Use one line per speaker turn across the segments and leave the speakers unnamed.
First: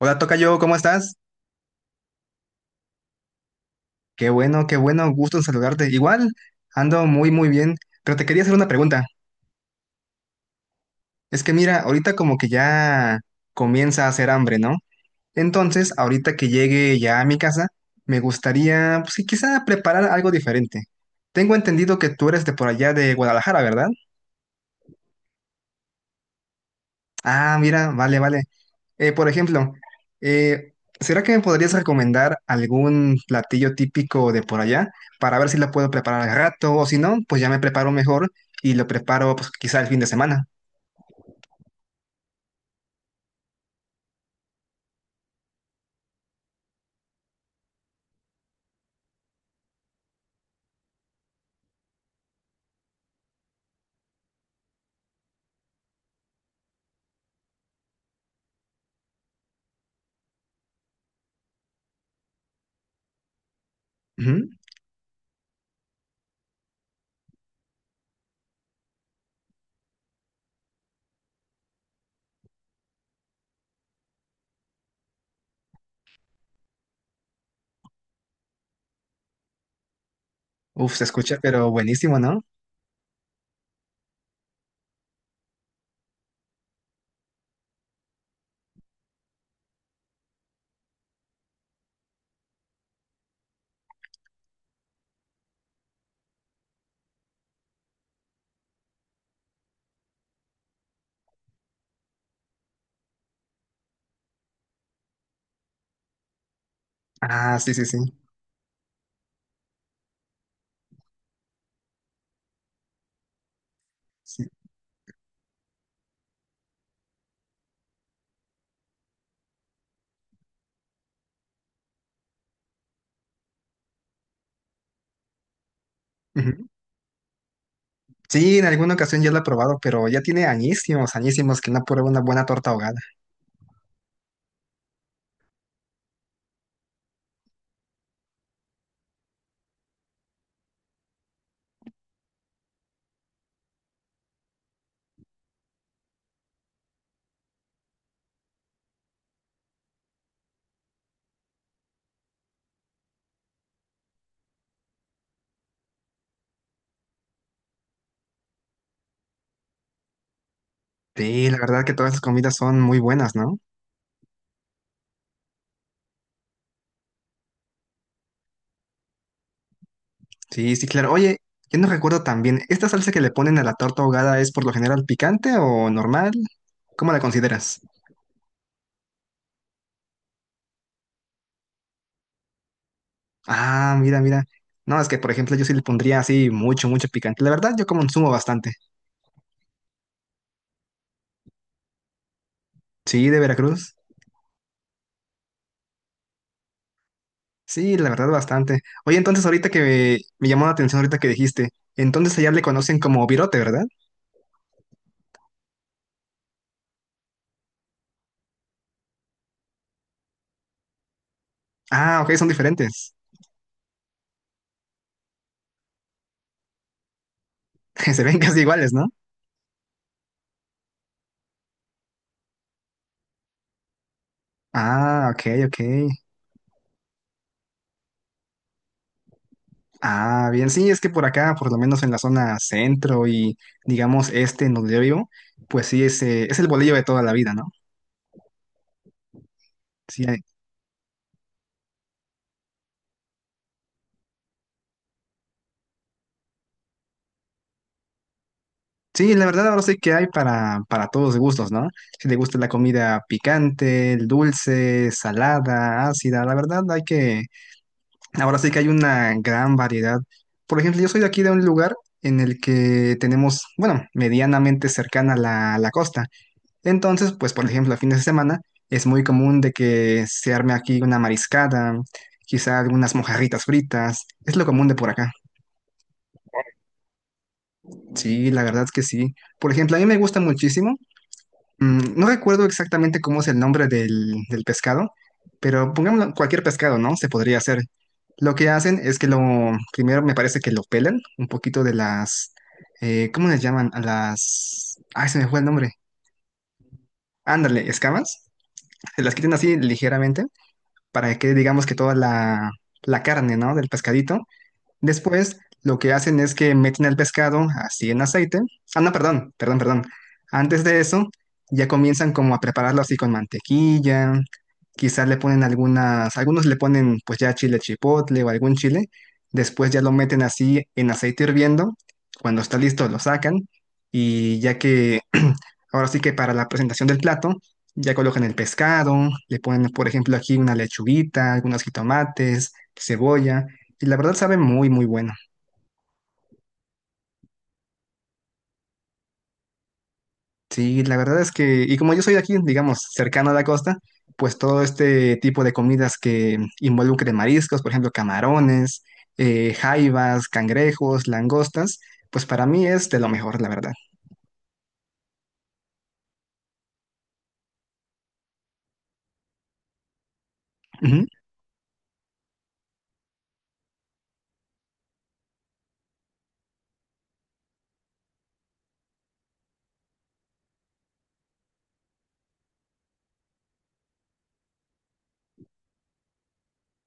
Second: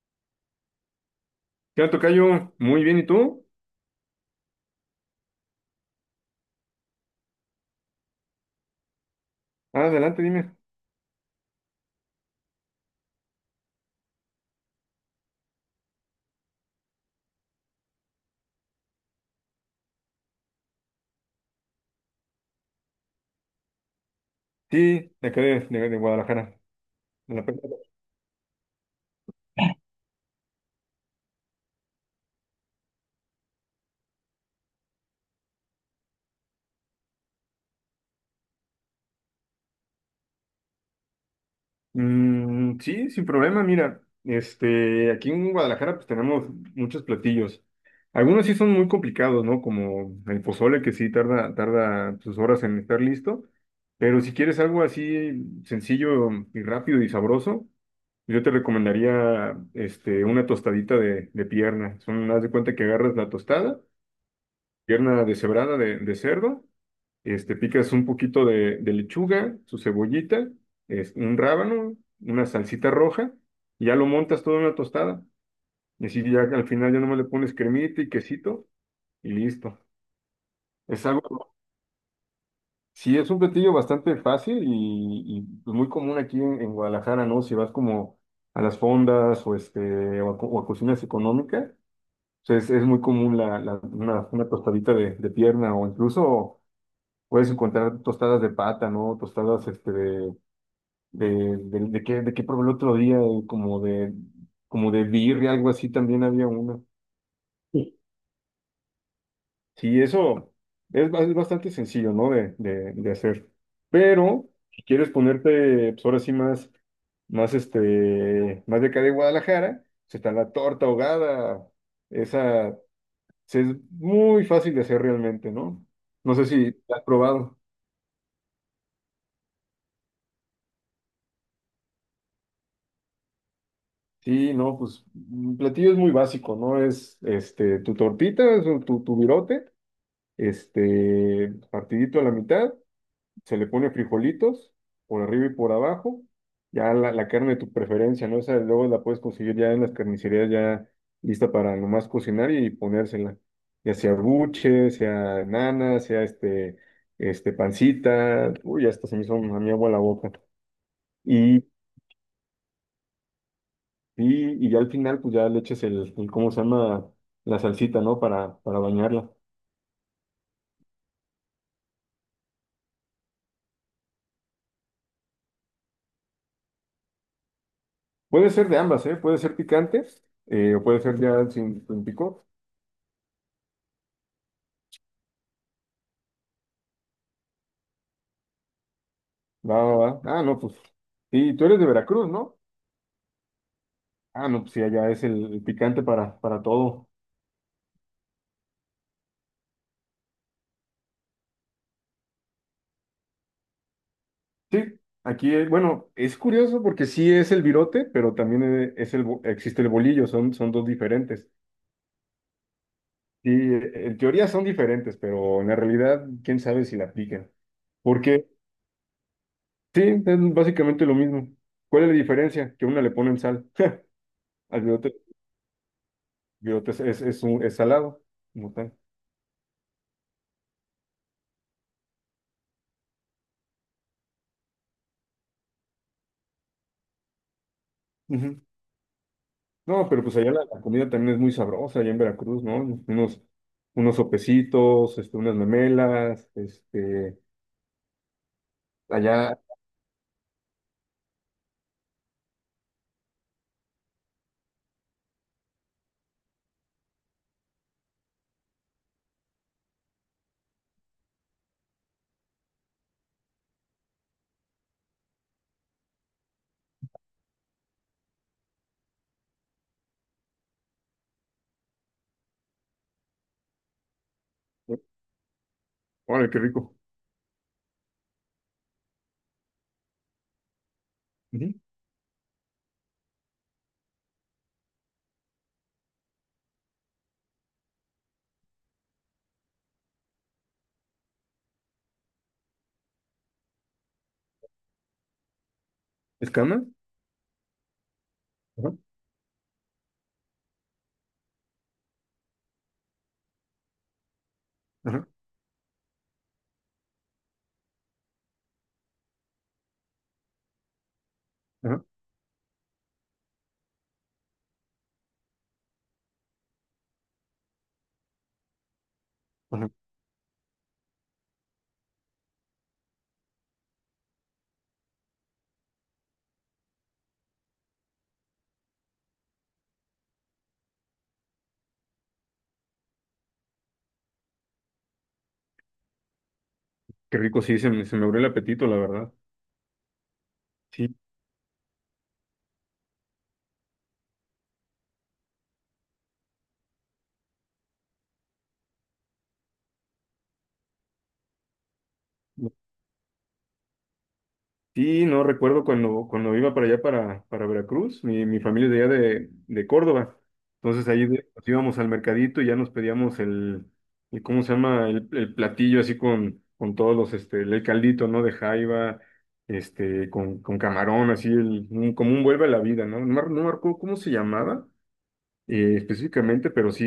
Hola, tocayo, ¿cómo estás?
¿Qué onda, tocayo? Muy bien, ¿y tú?
Qué bueno, gusto en saludarte. Igual, ando muy, muy bien, pero te quería hacer una pregunta.
Ah, adelante, dime.
Es que mira, ahorita como que ya comienza a hacer hambre, ¿no? Entonces, ahorita que llegue ya a mi casa, me gustaría, pues, sí, quizá preparar algo diferente. Tengo entendido que tú eres de por allá de Guadalajara, ¿verdad?
Sí, de acá de Guadalajara. De la
Ah,
Perla.
mira, vale, vale. Por ejemplo, eh, ¿será que me podrías recomendar algún platillo típico de por allá para ver si lo puedo preparar al rato o si no, pues ya me preparo mejor y lo preparo pues quizá el fin de semana?
Mm, sí, sin problema, mira. Aquí en Guadalajara pues tenemos muchos platillos. Algunos sí son muy complicados, ¿no? Como el pozole, que sí tarda sus horas en estar listo. Pero si quieres algo así sencillo y rápido y sabroso, yo te recomendaría una tostadita de pierna. Son, haz de cuenta que agarras la tostada.
Ujú.
Pierna deshebrada de cerdo, picas un poquito de lechuga, su cebollita, es, un rábano, una salsita roja, y ya lo montas todo en una tostada. Y así ya al final ya nomás le pones cremita y quesito y listo.
Uf, se
Es
escucha,
algo,
pero buenísimo, ¿no?
sí, es un platillo bastante fácil pues, muy común aquí en Guadalajara, ¿no? Si vas como a las fondas o, o, a, o a cocinas económicas, o es muy común una tostadita de pierna o incluso puedes encontrar tostadas de pata, ¿no? Tostadas de qué probé el otro día, como de birria, algo así también había una.
Ah, sí, sí,
Sí.
sí.
Sí, eso es, es bastante sencillo, ¿no? De hacer.
Sí.
Pero si quieres ponerte, pues ahora sí más, más más de acá de Guadalajara, se está la torta ahogada. Esa es muy fácil de hacer realmente, ¿no? No sé
Ujú.
si la has probado.
Sí, en alguna ocasión ya lo he probado, pero ya tiene añísimos, añísimos que no pruebo una buena torta ahogada.
Sí, no, pues un platillo es muy básico, ¿no? Es este tu tortita, es tu virote, partidito a la mitad, se le pone frijolitos por arriba y por abajo, ya la carne de tu preferencia, ¿no? Esa luego la puedes conseguir ya en las carnicerías ya lista para nomás cocinar y ponérsela, ya sea buche, sea nana, sea este pancita, uy, hasta se me hizo a mi agua la boca.
Sí, la verdad que todas las comidas son muy buenas, ¿no?
Y ya al final, pues ya le eches ¿cómo se llama? La salsita, ¿no? Para bañarla.
Sí, sí, claro. Oye, yo no recuerdo también, ¿esta salsa que le ponen a la torta ahogada es por lo general picante o normal? ¿Cómo la consideras?
Puede ser de ambas, ¿eh? Puede ser picante, o puede ser ya sin picor.
Ah, mira, mira. No, es que por ejemplo yo sí le pondría así mucho, mucho picante. La verdad, yo consumo bastante.
Va, va, va. Ah, no, pues. Y tú eres de Veracruz, ¿no?
Sí, de Veracruz.
Ah, no, pues sí, allá es el picante para todo.
Sí, la verdad, bastante. Oye, entonces ahorita me llamó la atención ahorita que dijiste, entonces allá le conocen como virote, ¿verdad?
Sí, aquí, bueno, es curioso porque sí es el virote, pero también es el, existe el bolillo, son dos diferentes.
Ah, ok, son diferentes.
Sí, en teoría son diferentes, pero en la realidad, quién sabe si la aplican.
Se ven
Porque.
casi iguales, ¿no?
Sí, es básicamente lo mismo. ¿Cuál es la diferencia? Que una le ponen sal. Al bigote,
Ah, ok, ok.
bigote es un, es salado, como tal.
Ah, bien, sí, es que por acá, por lo menos en la zona centro y digamos este en donde yo vivo, pues sí, es el bolillo de toda la vida, ¿no?
Ujú. No, pero
Sí,
pues
hay-
allá la comida también es muy sabrosa, allá en Veracruz, ¿no? Unos, unos sopecitos, unas memelas,
sí, la
allá.
verdad ahora sí que hay para todos gustos, ¿no? Si te gusta la comida picante, dulce, salada, ácida, la verdad hay que, ahora sí que hay una gran variedad. Por ejemplo, yo soy de aquí de un lugar en el que tenemos, bueno, medianamente cercana la costa. Entonces, pues por ejemplo, a fines de semana es muy común de que se arme aquí una mariscada, quizá algunas mojarritas fritas, es lo común de por acá.
Órale, qué rico.
Sí, la verdad es que sí. Por ejemplo, a mí me gusta muchísimo,
Ujú.
no recuerdo exactamente cómo es el nombre del pescado, pero pongámoslo, cualquier pescado, ¿no? Se podría hacer. Lo que hacen es que primero me parece que lo pelan un poquito de las, ¿cómo les llaman? A las... Ay, se me fue el nombre.
¿Escama?
Ándale, escamas.
Ajá,
Se las quitan así ligeramente para que digamos, que toda la carne, ¿no? Del pescadito.
ajá,
Después, lo que hacen es que meten el pescado así en aceite. Ah, no, perdón, perdón, perdón. Antes de eso, ya
ajá,
comienzan como a prepararlo así con mantequilla. Quizás le ponen algunas, algunos le ponen pues ya chile chipotle o algún chile.
ajá.
Después ya lo meten así en aceite hirviendo. Cuando está listo, lo sacan. Y ya que, ahora sí que para la presentación del plato, ya colocan el pescado, le ponen, por ejemplo, aquí una lechuguita, algunos jitomates, cebolla. Y la verdad sabe muy, muy bueno.
Qué rico, sí, se me abrió el apetito, la verdad.
Sí,
Sí.
la verdad es que, y como yo soy de aquí, digamos, cercano a la costa, pues todo este tipo de comidas que involucre mariscos, por ejemplo, camarones, jaivas, cangrejos, langostas, pues para mí es de lo mejor, la verdad.
Sí, no recuerdo cuando iba para allá, para Veracruz, mi familia es de allá de Córdoba. Entonces ahí nos íbamos al mercadito y ya nos pedíamos el ¿cómo se llama? El platillo así con todos los, el caldito, ¿no? De jaiba, con camarón, así, como un vuelve a la vida, ¿no? No, no me acuerdo cómo se llamaba, específicamente, pero sí,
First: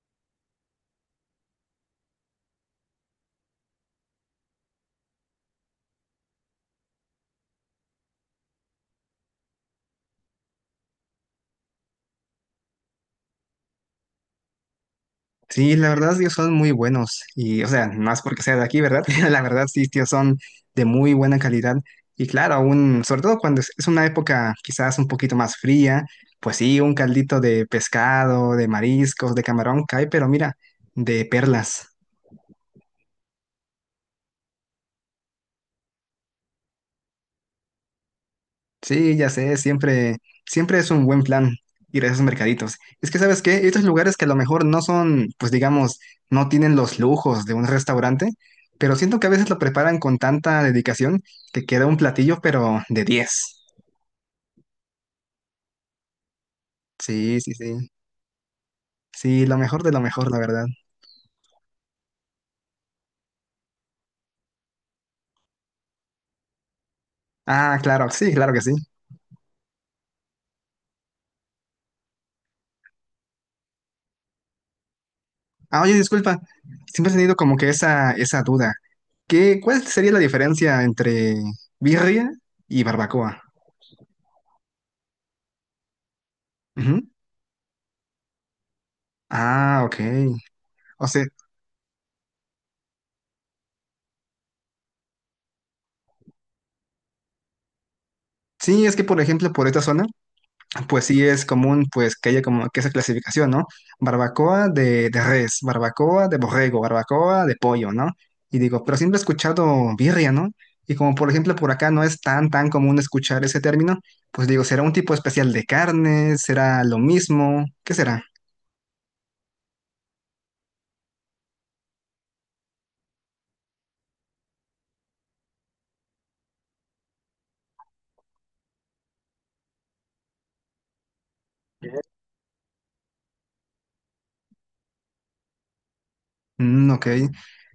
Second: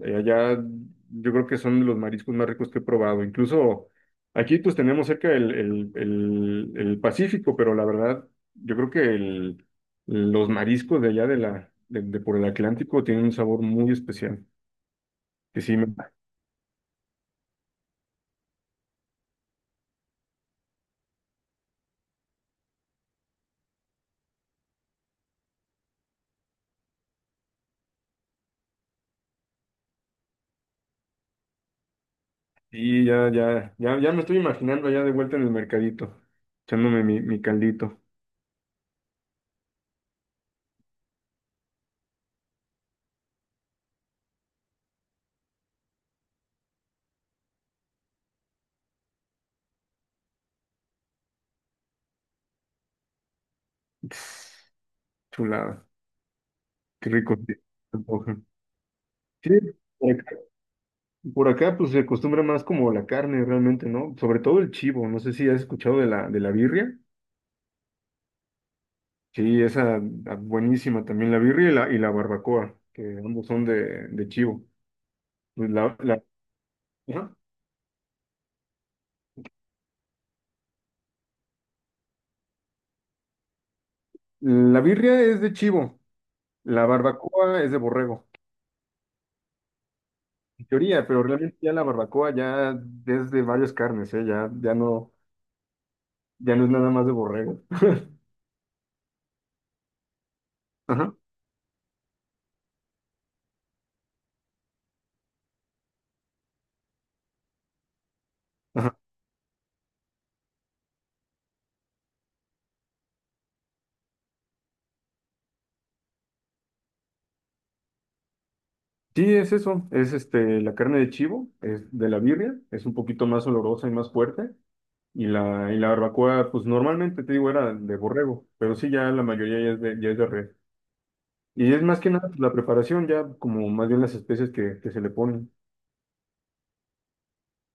allá yo creo que son de los mariscos más ricos que he probado. Incluso aquí pues tenemos cerca el Pacífico, pero la verdad yo creo que el, los mariscos de allá de por el Atlántico tienen un sabor muy especial. Que
Sí,
sí, me,
la verdad, ellos son muy buenos. Y, o sea, no es porque sea de aquí, ¿verdad? La verdad, sí, tío, son de muy buena calidad. Y claro, aún, sobre todo cuando es una época quizás un poquito más fría, pues sí, un caldito de pescado, de mariscos, de camarón cae, pero mira, de perlas.
sí, ya me estoy imaginando allá de vuelta en el mercadito, echándome mi caldito.
Sí, ya sé, siempre, siempre es un buen plan ir a esos mercaditos. Es que, ¿sabes qué? Estos lugares que a lo mejor no son, pues digamos, no tienen los lujos de un restaurante, pero siento que a veces lo preparan con tanta dedicación que queda un platillo, pero de diez.
Tss, chulada, qué rico.
Sí, sí, sí. Sí,
Sí,
lo mejor de lo mejor, la verdad.
por acá, pues se acostumbra más como la carne realmente, ¿no? Sobre todo el chivo. No sé si has escuchado de la birria.
Ah, claro, sí, claro que sí.
Sí, esa ah, buenísima también, la birria y la barbacoa, que ambos son de chivo. Pues
Ah, oye, disculpa, siempre he tenido
Ajá.
como que esa duda. ¿Qué, cuál sería la diferencia entre birria y barbacoa?
La birria es de chivo, la
Ujú.
barbacoa es de borrego,
Ah, ok.
en
O
teoría, pero
sea,
realmente ya la barbacoa ya es de varias carnes, ¿eh? Ya no, ya no es nada más de borrego.
sí, es que por ejemplo por esta zona, pues
Ajá,
sí es común pues que haya como que esa clasificación, ¿no? Barbacoa de res, barbacoa de borrego, barbacoa de pollo, ¿no? Y digo, pero
ajá.
siempre he escuchado birria, ¿no? Y como por ejemplo por acá no es tan tan común escuchar ese término, pues digo, ¿será un tipo especial de carne? ¿Será lo mismo? ¿Qué será?
Sí, es eso, es la carne de chivo, es de la birria, es un poquito más olorosa y más fuerte. Y la barbacoa, pues normalmente te digo, era de borrego, pero sí, ya la mayoría ya es de res. Y es más que nada pues, la preparación, ya como más bien las especies que se le ponen.
Mm, ok.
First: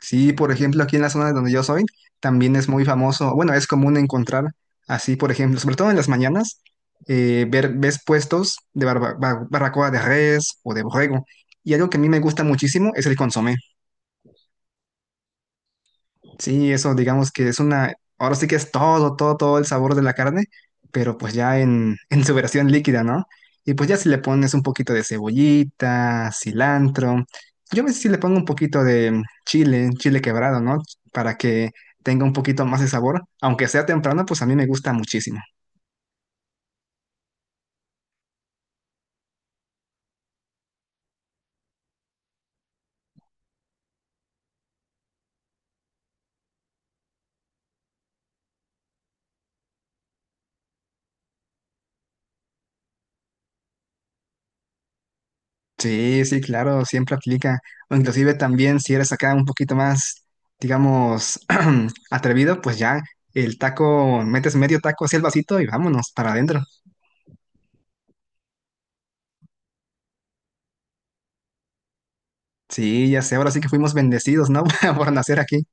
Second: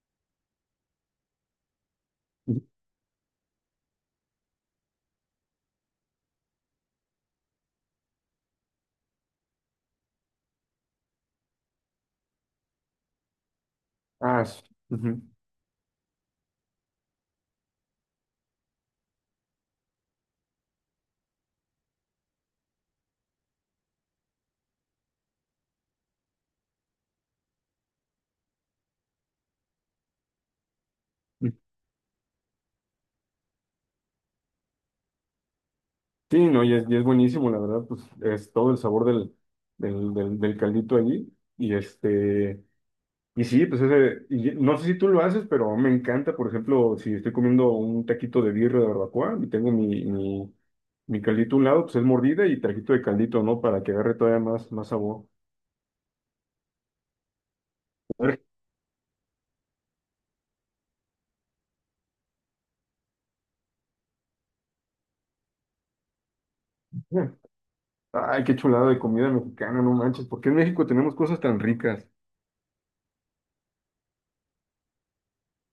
Sí, por ejemplo, aquí en la zona donde yo soy, también
Ujú.
es muy famoso, bueno, es común encontrar así, por ejemplo, sobre todo en las mañanas, ver, ves puestos de barba- bar- barbacoa de res o de borrego. Y algo que a mí me gusta muchísimo es el consomé.
Ah, sí. Ujú.
Sí, eso digamos que es una, ahora sí que es todo, todo, todo el sabor de la carne, pero pues ya en, en su versión líquida, ¿no? Y pues ya si le pones un poquito de cebollita, cilantro, yo a veces sí le pongo un poquito de chile, chile quebrado, ¿no? Para que tenga un poquito más de sabor, aunque sea temprano, pues a mí me gusta muchísimo.
Sí, no, y es buenísimo, la verdad, pues es todo el sabor del caldito allí. Y este, Y sí, pues ese, y no sé si tú lo haces, pero me encanta, por ejemplo, si estoy comiendo un taquito de birra de barbacoa y tengo mi caldito a un lado, pues es mordida y taquito de caldito, ¿no? Para que agarre todavía más, más sabor.
Sí, sí, claro, siempre aplica. O inclusive también si eres acá un poquito más, digamos, atrevido, pues ya el taco, metes medio taco hacia el vasito y vámonos para adentro.
Ay, qué chulada de comida mexicana, no manches, ¿por qué en México tenemos cosas tan ricas?
Sí, ya sé, ahora sí que fuimos bendecidos, ¿no? Por nacer aquí.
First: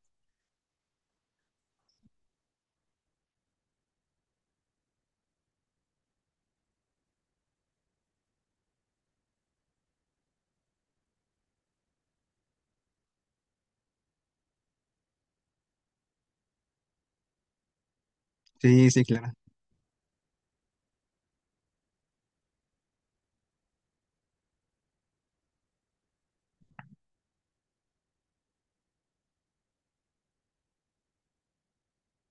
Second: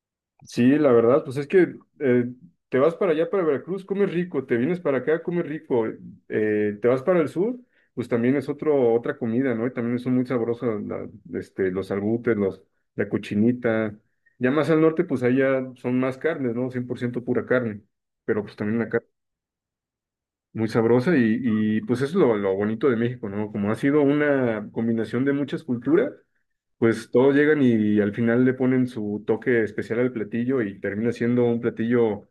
Sí, la verdad, pues es que te vas para allá, para Veracruz, comes rico, te vienes para acá, comes rico, te vas para el sur, pues también es otro, otra comida, ¿no? Y también son muy sabrosos los albutes, los, la cochinita. Ya más al norte, pues allá son más carnes, ¿no? 100% pura carne, pero pues también
Sí,
la
sí,
carne
claro.
muy sabrosa y pues eso es lo bonito de México, ¿no? Como ha sido una combinación de muchas culturas, pues todos llegan y al final le ponen su toque especial al platillo y termina siendo un platillo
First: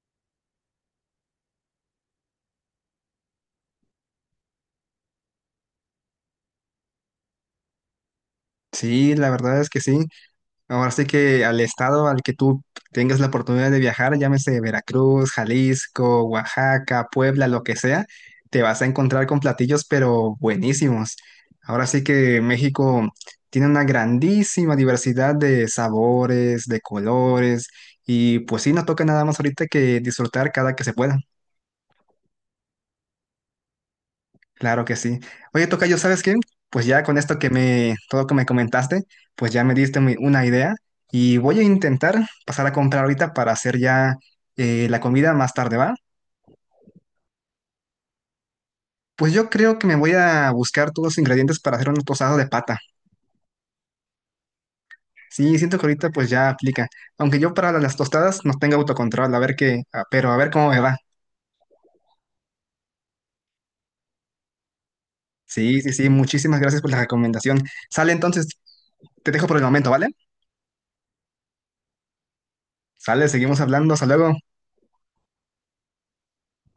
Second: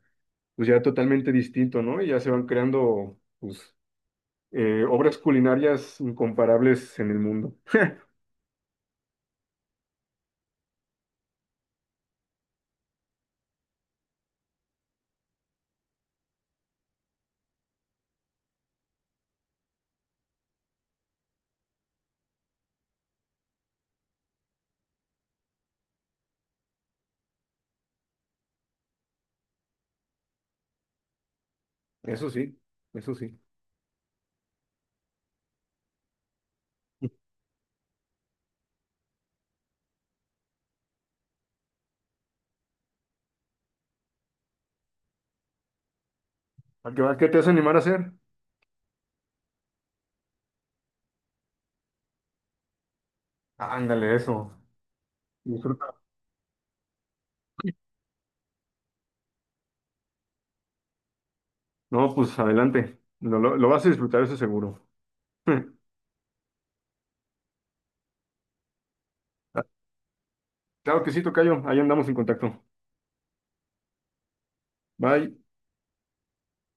pues ya totalmente distinto, ¿no? Y ya se van creando pues obras culinarias incomparables en el mundo.
Sí, la verdad es que sí. Ahora sí que al estado al que tú tengas la oportunidad de viajar, llámese Veracruz, Jalisco, Oaxaca, Puebla, lo que sea, te vas a encontrar con platillos pero buenísimos. Ahora sí que México tiene una grandísima diversidad de sabores, de colores y pues sí, no toca nada más ahorita que disfrutar cada que se pueda.
Eso sí, eso sí.
Claro que sí. Oye, Tocayo, ¿sabes qué? Pues ya con esto que me, todo lo que me comentaste, pues ya me diste muy- una idea y voy a intentar pasar a comprar ahorita para hacer ya la comida más tarde, ¿va?
¿A qué te vas a animar a hacer?
Pues yo creo que me voy a buscar todos los ingredientes para hacer unos tostados de pata.
Ándale, eso.
Sí, siento que
Disfruta.
ahorita pues ya aplica. Aunque yo para las tostadas no tengo autocontrol, a ver qué, a- pero a ver cómo me va.
No, pues adelante. Lo vas a disfrutar, eso seguro.
Sí, sí, sí, muchísimas gracias por la recomendación. Sale entonces, te dejo por el momento, ¿vale?
Claro que sí, tocayo. Ahí andamos en contacto.
Sale, seguimos hablando, hasta luego.
Bye.